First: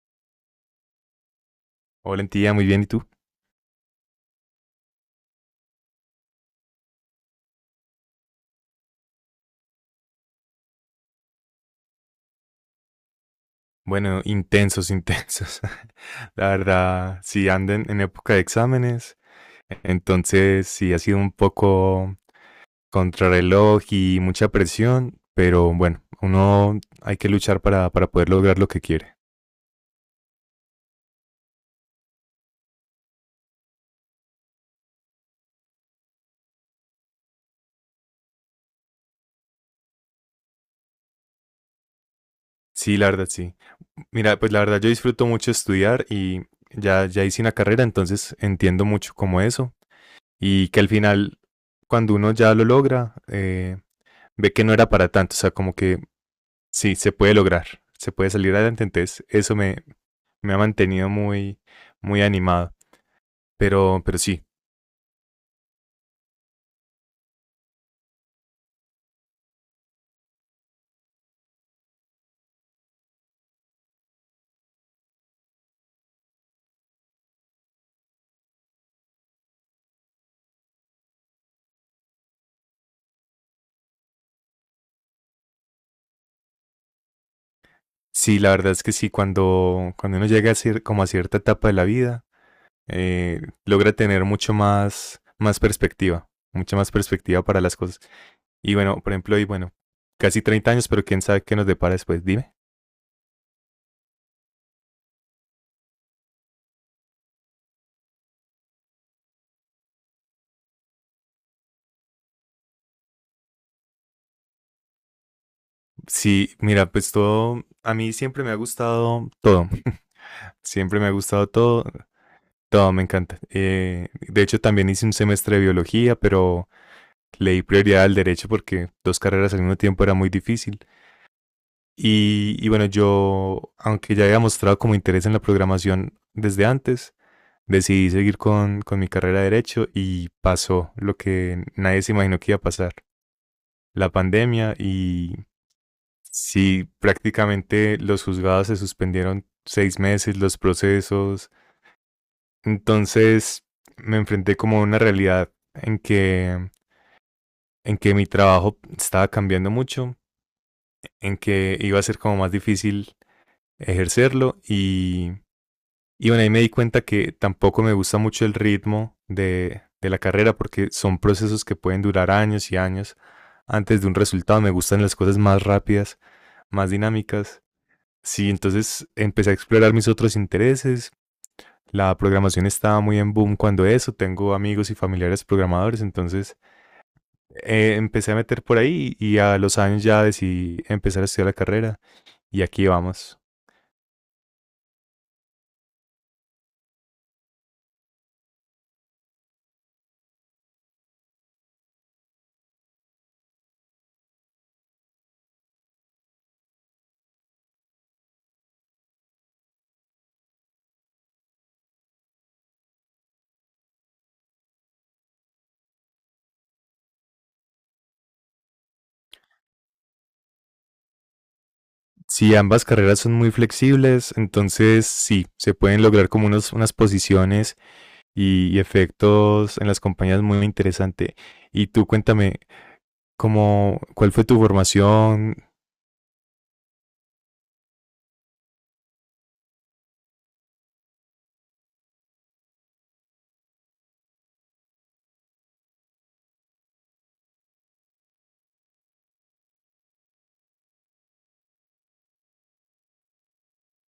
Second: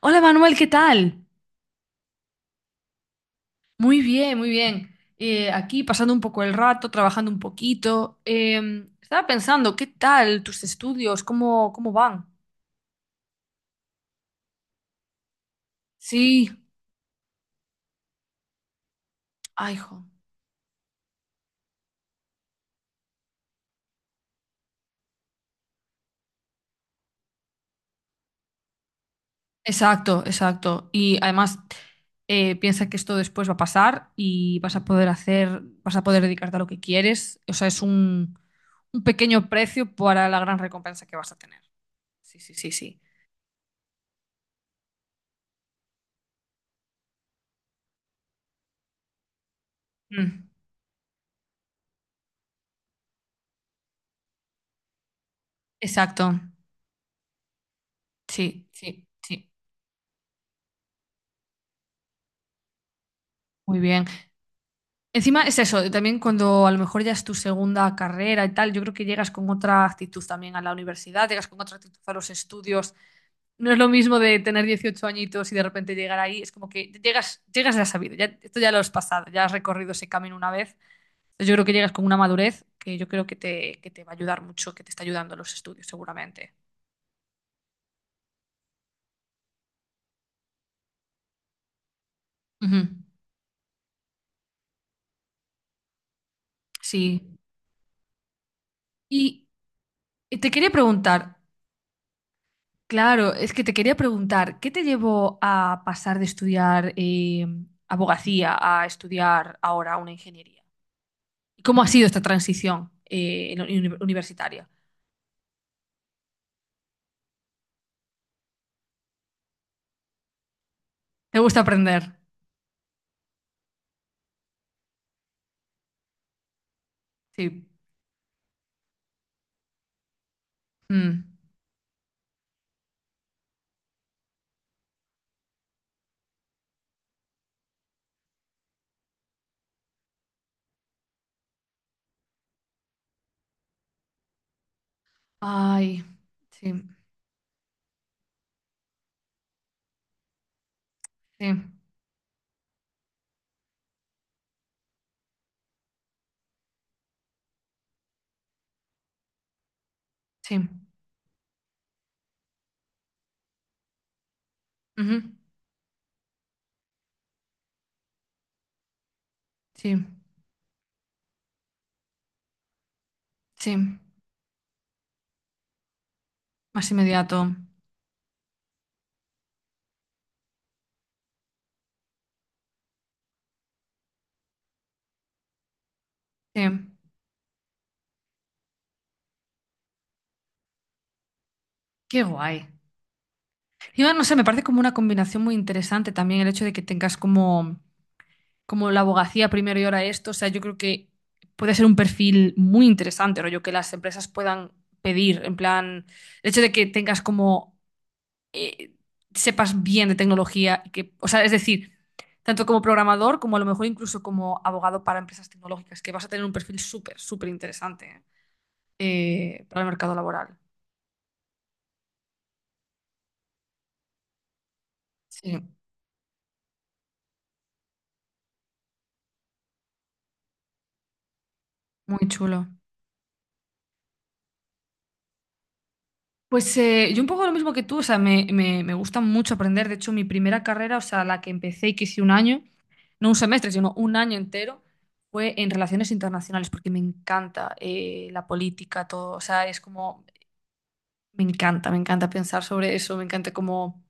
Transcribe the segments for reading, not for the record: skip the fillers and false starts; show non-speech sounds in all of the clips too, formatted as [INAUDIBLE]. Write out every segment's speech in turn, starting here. Hola Manuel, ¿qué tal? Hola, tía, muy bien, ¿y tú? Muy bien, muy bien. Aquí pasando un poco el rato, trabajando un poquito. Estaba pensando, ¿qué tal tus estudios? ¿Cómo van? Bueno, intensos, intensos. [LAUGHS] La Sí, verdad, sí anden en época de exámenes, ay, jo. entonces sí ha sido un poco contrarreloj y mucha presión, pero bueno, uno hay que luchar para poder lograr lo que quiere. Exacto, exacto. Y además, piensa que esto después va a pasar y vas a poder hacer, vas a poder dedicarte a lo que quieres. O sea, es un pequeño precio para la gran recompensa que vas a tener. Sí, sí, sí, Sí, sí. la verdad, sí. Mira, pues la verdad yo disfruto mucho estudiar y ya hice una carrera, entonces entiendo mucho como eso. Mm, Y que al final, cuando uno ya lo logra, ve que no era para tanto, o sea, como que exacto. sí, se puede lograr, se puede salir Sí, adelante, sí, entonces sí. eso me, me ha mantenido muy, muy animado, Muy bien. pero sí, Encima es eso, también cuando a lo mejor ya es tu segunda carrera y tal, yo creo que llegas con otra actitud también a la universidad, llegas con otra actitud a los estudios. No es lo mismo de tener 18 añitos y de repente llegar ahí, es como que llegas, llegas ya sabido, ya, esto ya lo has pasado, ya has recorrido ese camino una vez. Entonces yo creo que llegas con una madurez que yo creo que te va a ayudar mucho, que te está ayudando en los estudios seguramente. sí, la verdad es que sí, cuando, cuando uno llega a como a cierta etapa de la vida, Ujú, logra tener mucho más, más perspectiva, mucha más sí. perspectiva para las cosas. Y bueno, por ejemplo, y Y bueno, casi te quería 30 años, pero quién preguntar, sabe qué nos depara después, dime. claro, es que te quería preguntar, ¿qué te llevó a pasar de estudiar abogacía a estudiar ahora una ingeniería? ¿Y cómo ha sido esta transición en la universitaria? Sí, mira, pues todo, a mí siempre me ha gustado todo, [LAUGHS] siempre me ha ¿Te gustado gusta todo, aprender? todo me encanta. De hecho, también hice un semestre de biología, pero le di Sí. prioridad al derecho porque dos carreras al mismo tiempo era muy difícil. Mm. Y bueno, yo, aunque ya había mostrado como interés en la programación desde antes, decidí seguir con mi carrera de derecho y pasó lo que nadie se imaginó que iba a pasar, la pandemia y Ay, sí, sí, prácticamente los juzgados se suspendieron 6 meses, los sí, procesos. Entonces me enfrenté como a una realidad en que mi trabajo estaba cambiando mucho, sí. en que iba a ser como más difícil ejercerlo Ujú. Y bueno, ahí me di cuenta que tampoco me gusta mucho el ritmo de, Sí, de la carrera porque son procesos que pueden durar años y años sí. antes de un resultado. Me gustan las cosas más rápidas, más Más inmediato. dinámicas. Sí, entonces empecé a explorar mis otros intereses. La programación estaba muy en boom cuando eso, tengo amigos y familiares programadores, entonces Sí. Empecé a meter por ahí y a los años ya decidí empezar a estudiar la carrera Qué y guay. aquí vamos. Y no sé, me parece como una combinación muy interesante también el hecho de que tengas como como la abogacía primero y ahora esto, o sea, yo creo que puede ser un perfil muy interesante, rollo, que las empresas puedan pedir, en plan, el hecho de que tengas como, eh, sepas bien de tecnología, y que, o sea, es decir, tanto como programador como a lo mejor incluso como abogado para empresas tecnológicas, que vas a tener un perfil súper, súper interesante, ¿eh? Para el mercado laboral. Sí, ambas carreras son muy flexibles, entonces sí, Sí, se pueden lograr como unos, unas posiciones y efectos en las compañías muy interesante. Y tú muy cuéntame, chulo. ¿Cuál fue tu formación? Pues yo un poco lo mismo que tú, o sea, me gusta mucho aprender. De hecho, mi primera carrera, o sea, la que empecé y que hice un año, no un semestre, sino un año entero, fue en relaciones internacionales, porque me encanta la política, todo. O sea, es como me encanta pensar sobre eso, me encanta como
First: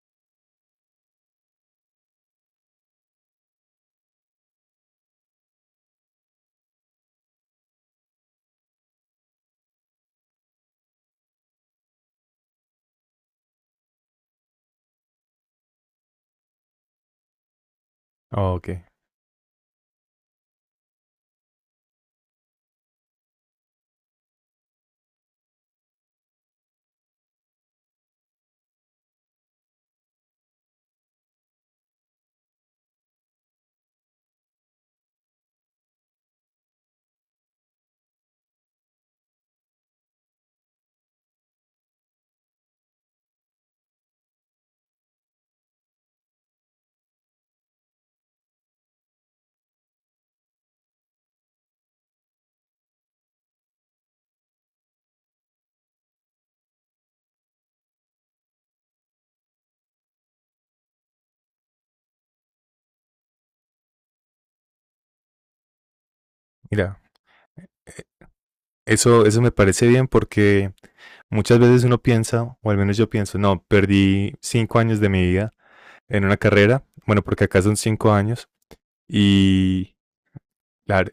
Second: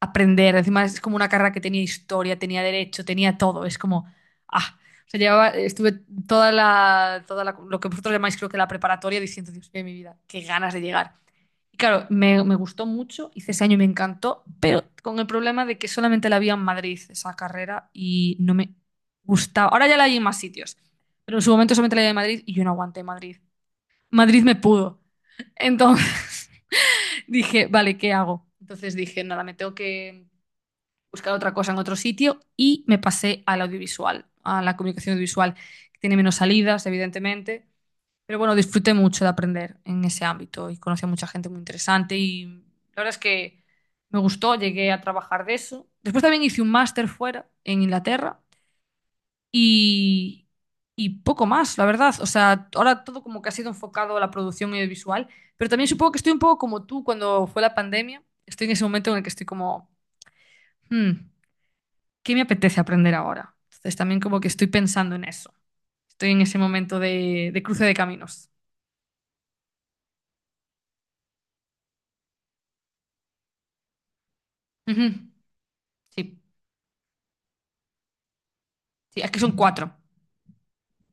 aprender. Encima es como una carrera que tenía historia, tenía derecho, tenía todo. Es como, ah, o sea, llevaba, estuve toda la, lo que vosotros llamáis creo que la preparatoria diciendo, Dios mío, mi vida, qué ganas de llegar. Y claro, me gustó mucho, hice ese año y me encantó, pero con el problema de que solamente la había en Madrid esa carrera y Oh, no ok, me gustaba. Ahora ya la hay en más sitios, pero en su momento solamente la había en Madrid y yo no aguanté Madrid. Madrid me pudo. Entonces... dije, vale, ¿qué hago? Entonces dije, nada, me tengo que buscar otra cosa en otro sitio y me pasé al audiovisual, a la comunicación audiovisual, que tiene menos salidas, evidentemente. Pero bueno, disfruté mucho de aprender en ese ámbito y conocí a mucha gente muy interesante y la verdad es que me gustó, llegué a trabajar de eso. Después también hice un máster fuera, en Inglaterra, y, y poco más, la verdad. O sea, ahora todo como que ha sido enfocado a la producción audiovisual, pero también supongo que estoy un poco como tú cuando fue la pandemia. Estoy en ese momento en el que estoy como, "Hmm, ¿qué me apetece aprender ahora? Entonces también como que estoy pensando en eso. Estoy en ese mira, momento de cruce de caminos. eso me parece bien porque muchas veces uno piensa, o al menos yo pienso, no, perdí 5 años Ujú. de mi vida en una Sí, carrera, bueno, porque acá son 5 años sí, es que son cuatro. y, la-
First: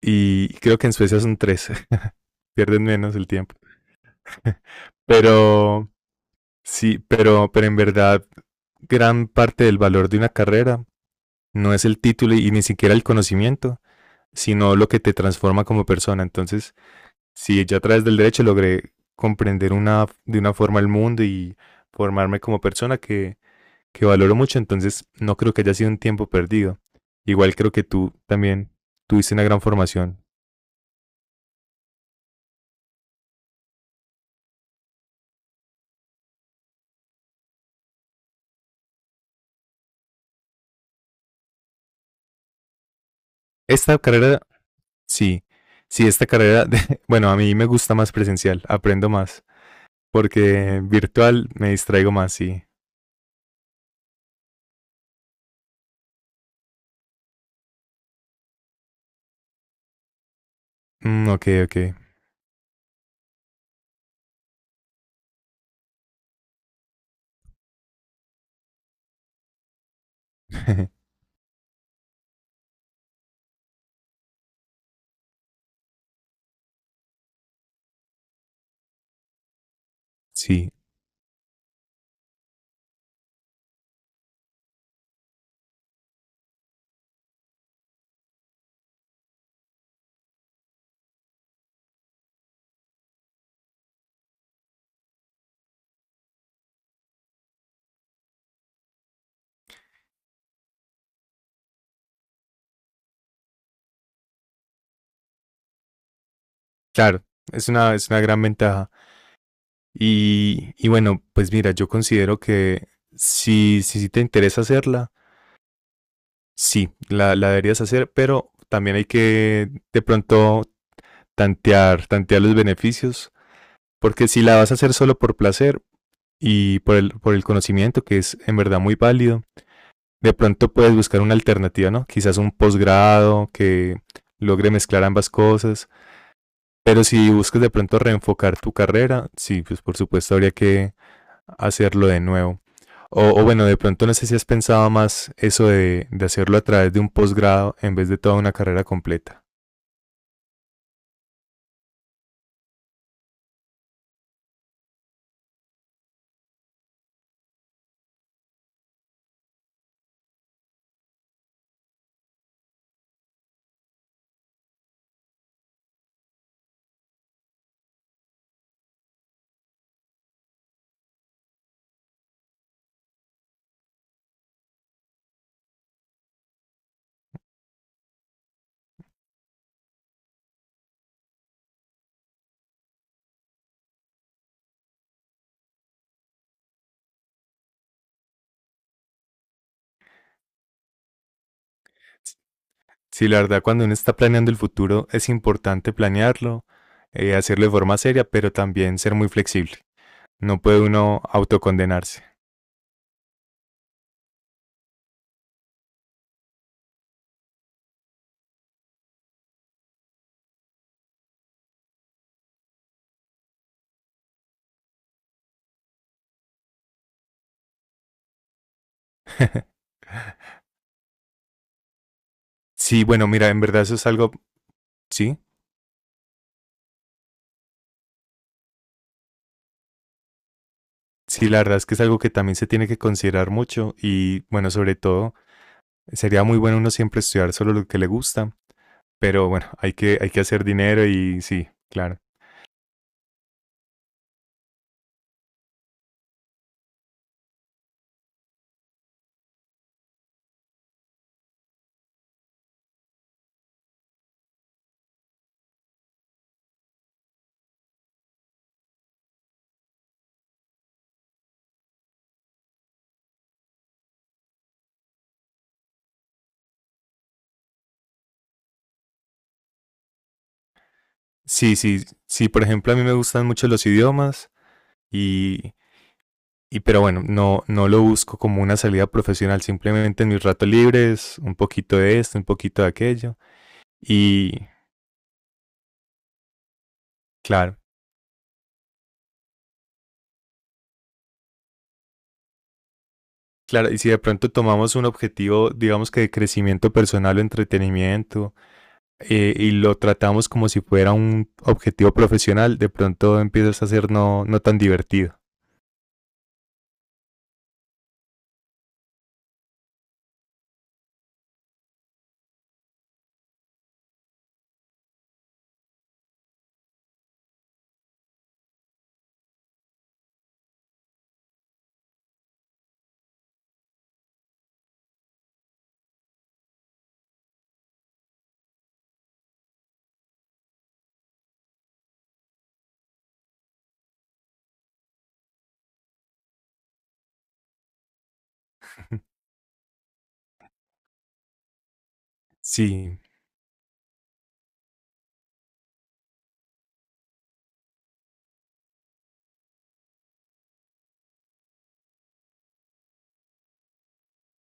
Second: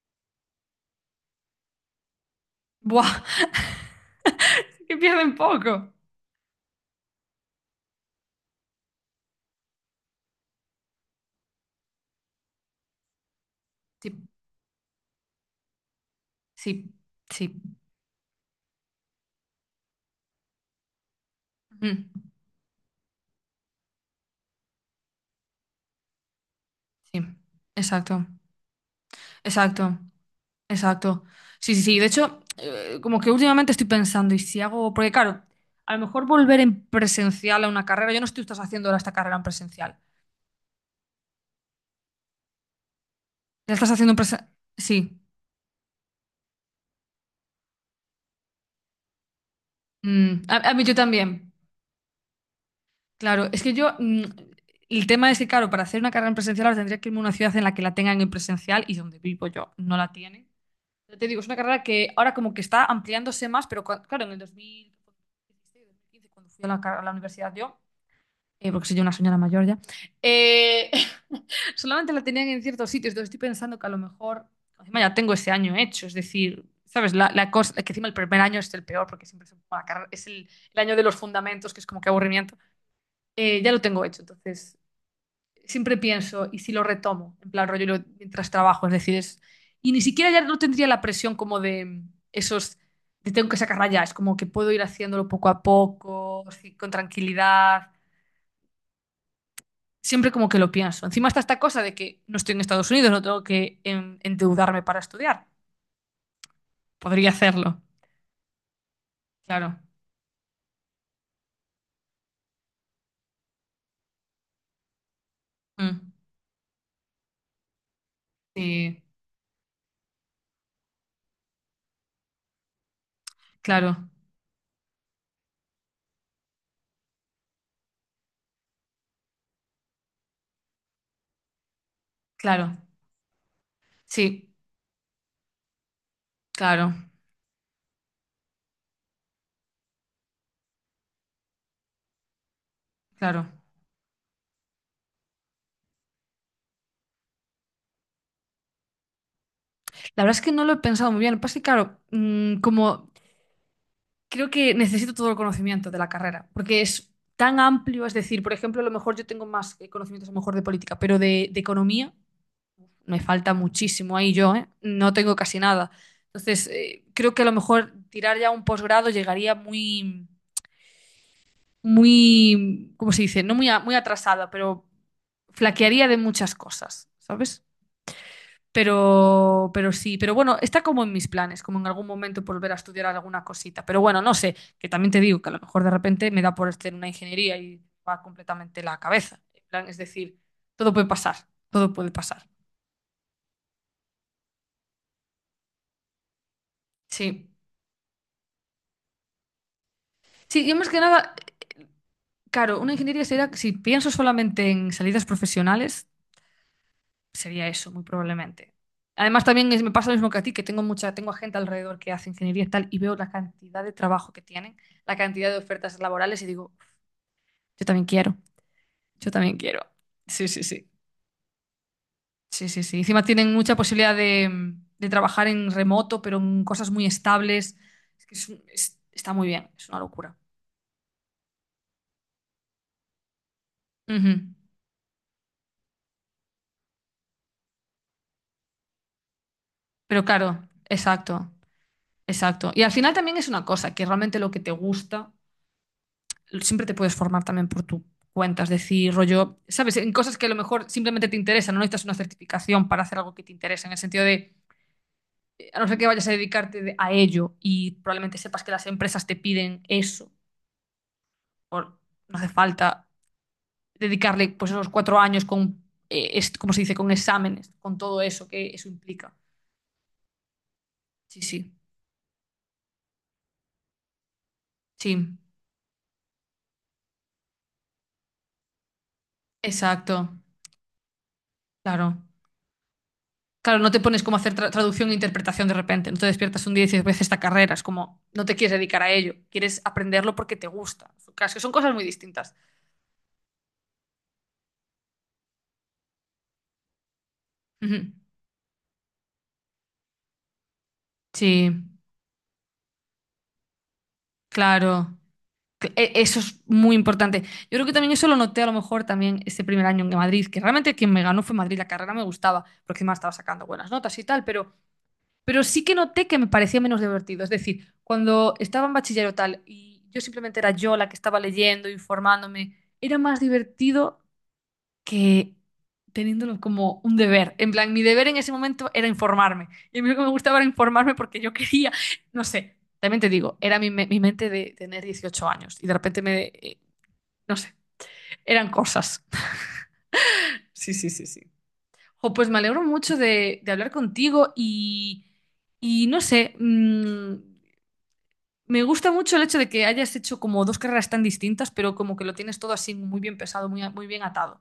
y creo que en Suecia son tres, [LAUGHS] pierden Buah, menos el tiempo. [LAUGHS] [LAUGHS] que pierden poco. Pero sí, pero en verdad, gran parte del valor de una carrera no es el título y ni siquiera el conocimiento, Sí, sino lo que te transforma como persona. Entonces, sí, sí. si yo a través del derecho logré comprender una, de una forma el mundo y Ujú. formarme como persona que valoro mucho, entonces no creo que haya sido un tiempo perdido. Sí, Igual creo que tú exacto, también tuviste una gran exacto. formación. Exacto. Sí, sí, sí. De hecho, como que últimamente estoy pensando, y si hago, porque claro, a lo mejor volver en presencial a una carrera, yo no estoy estás haciendo ahora esta carrera en presencial. ¿La estás Esta haciendo en carrera, presencial? Sí. sí, sí, esta carrera, [LAUGHS] bueno, a mí me gusta más presencial, aprendo más, Mm, a porque mí yo virtual también. me distraigo más, sí. Claro, es que yo, mm, el tema es que, claro, para hacer una carrera en presencial ahora tendría que irme a una ciudad en la que la tengan en presencial y donde vivo yo no la tienen. Ya te Mm, digo, es ok, una ok. carrera que ahora como que está ampliándose más, pero claro, en el 2016, 2015, cuando fui a la, a la universidad yo. Porque soy yo una señora mayor ya, eh, [LAUGHS] [LAUGHS] solamente la tenían en ciertos sitios, entonces estoy pensando que a lo mejor, encima ya tengo ese año hecho, es decir, ¿sabes? La cosa, que encima el primer año es el peor, porque siempre es, bueno, es Sí, el año de los fundamentos, que es como que aburrimiento, ya lo tengo hecho, entonces siempre pienso, ¿y si lo retomo? En plan rollo mientras trabajo, es decir, es, y ni siquiera ya no tendría la presión como de esos... de tengo que sacarla ya, es como que puedo ir haciéndolo poco a poco, así, con tranquilidad. Siempre como que lo pienso. Encima está esta cosa de que no estoy en Estados Unidos, no tengo que endeudarme para estudiar. claro, Podría hacerlo, es una gran ventaja. claro. Y bueno, pues mira, yo considero que si te interesa hacerla, Mm. sí, la deberías hacer, pero también Sí, hay que de pronto tantear, tantear los beneficios, claro, porque si la vas a hacer solo por placer y por el conocimiento, que es en verdad muy válido, de pronto puedes buscar una alternativa, ¿no? Quizás un claro. posgrado que Sí, logre mezclar ambas cosas, claro, pero si buscas de pronto reenfocar tu carrera, sí, pues por supuesto habría que hacerlo de nuevo. O claro. bueno, de pronto no sé si has pensado más eso de hacerlo a través de un posgrado en vez de toda una carrera completa. La verdad es que no lo he pensado muy bien. Lo que pasa es que, claro, mm, como creo que necesito todo el conocimiento de la carrera, porque es tan amplio, es decir, por ejemplo, a lo mejor yo tengo más conocimientos a lo mejor de política, pero de economía. Me falta muchísimo ahí yo, ¿eh? No tengo casi nada. Entonces, creo que a lo mejor tirar ya un posgrado llegaría muy, muy, ¿cómo se dice? No muy, muy atrasada, pero flaquearía de muchas cosas, ¿sabes? Pero sí, pero bueno, está como en mis planes, como en algún momento volver a estudiar alguna cosita. Pero bueno, no sé, que también te digo que a lo mejor de repente me da por hacer una ingeniería y va completamente la cabeza. En plan, es decir, todo puede pasar, todo puede pasar. Sí, la verdad, cuando uno está planeando el futuro es importante planearlo, Sí. hacerlo de forma seria, pero también ser muy flexible. No Sí, yo puede más que uno nada autocondenarse. claro, una ingeniería sería, si pienso solamente en salidas profesionales, sería eso, muy probablemente. Además, también me pasa lo mismo que a ti, que tengo mucha, tengo a gente alrededor que hace ingeniería y tal, y veo la cantidad de trabajo que tienen, la cantidad de ofertas laborales, y digo, yo también quiero, yo también quiero. [LAUGHS] Sí, sí, sí. Sí, sí, sí. Sí, Encima bueno, mira, tienen en mucha verdad eso es posibilidad algo, de sí, trabajar en remoto, pero en cosas muy estables. Es que es está muy bien, es una locura. sí, la verdad es que es algo que también se tiene que considerar mucho Ujú. y bueno, sobre todo, sería muy bueno uno siempre estudiar solo lo que le gusta, pero bueno, Pero hay que claro, hacer dinero exacto. y sí, claro. Exacto. Y al final también es una cosa, que realmente lo que te gusta, siempre te puedes formar también por tu cuenta, es decir, rollo, sabes, en cosas que a lo mejor simplemente te interesan, no necesitas una certificación para hacer algo que te interesa, en el sentido de, a no ser que vayas a dedicarte a ello y probablemente sepas que las empresas te piden eso, por, no hace falta dedicarle pues esos cuatro años con, ¿cómo se dice?, con exámenes, con todo eso que eso implica. Sí, sí, Sí, sí, sí, por ejemplo, a mí me gustan mucho los idiomas sí, y y pero bueno, no, no lo busco como una salida profesional, simplemente en exacto, mis ratos libres, un poquito de claro. esto, un poquito de aquello. Claro, no te pones como a Y hacer traducción e interpretación de repente, no te despiertas un día y dices, voy a hacer esta carrera, claro, es como, no te quieres dedicar a ello, quieres aprenderlo porque te gusta. Claro, es que son cosas muy distintas. claro, y si de pronto tomamos un objetivo, digamos que de crecimiento personal o Ujú. entretenimiento, y lo tratamos como si fuera un Sí, objetivo profesional, de pronto empiezas a ser no, no tan claro. divertido. Eso es muy importante. Yo creo que también eso lo noté a lo mejor también este primer año en Madrid, que realmente quien me ganó fue Madrid, la carrera me gustaba, porque encima estaba sacando buenas notas y tal, pero sí que noté que me parecía menos divertido. Es decir, cuando estaba en bachillerato tal y yo simplemente era yo la que estaba leyendo, informándome era más divertido que teniéndolo como un deber. En plan, mi deber en ese momento era informarme. Y a mí lo que me gustaba era informarme porque yo quería, no sé, también te digo, era mi mente de tener 18 años y de repente me, no sé, eran cosas. [LAUGHS] Sí, sí, sí, sí. Jo, pues me alegro mucho Sí, de hablar contigo y no sé, mm, me gusta mucho el hecho de que hayas hecho como dos carreras tan distintas, pero como que lo tienes todo así muy bien pesado, muy, muy bien atado.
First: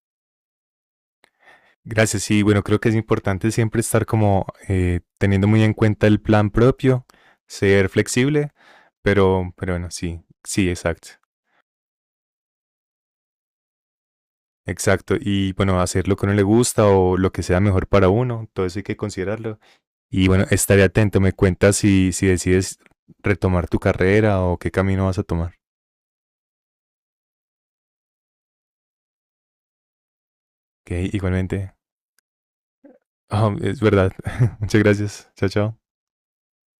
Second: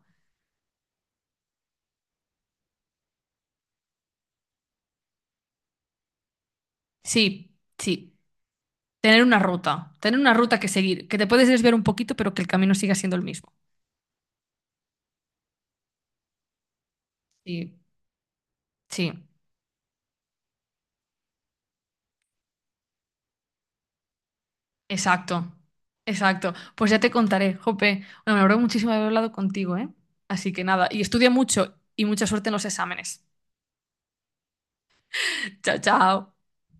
gracias. Sí, bueno, creo que es importante siempre estar como teniendo muy en cuenta el plan propio, Sí, ser sí. flexible, pero bueno, Tener sí, una ruta que sí, seguir, exacto. que te puedes desviar un poquito, pero que el camino siga siendo el mismo. Exacto, y bueno, hacer lo que a uno le gusta o lo que sea Sí, mejor para uno, todo eso hay que sí, considerarlo. Y bueno, estaré atento, me cuentas si decides retomar tu carrera o qué camino vas a exacto, tomar. exacto. Pues ya te contaré, Jope. Bueno, me alegro muchísimo de haber hablado contigo, ¿eh? Así que nada, Ok, y estudia igualmente. mucho y mucha suerte en los exámenes. Ah, es verdad. [LAUGHS] Muchas gracias. Chao, [LAUGHS] Chao, chao. chao.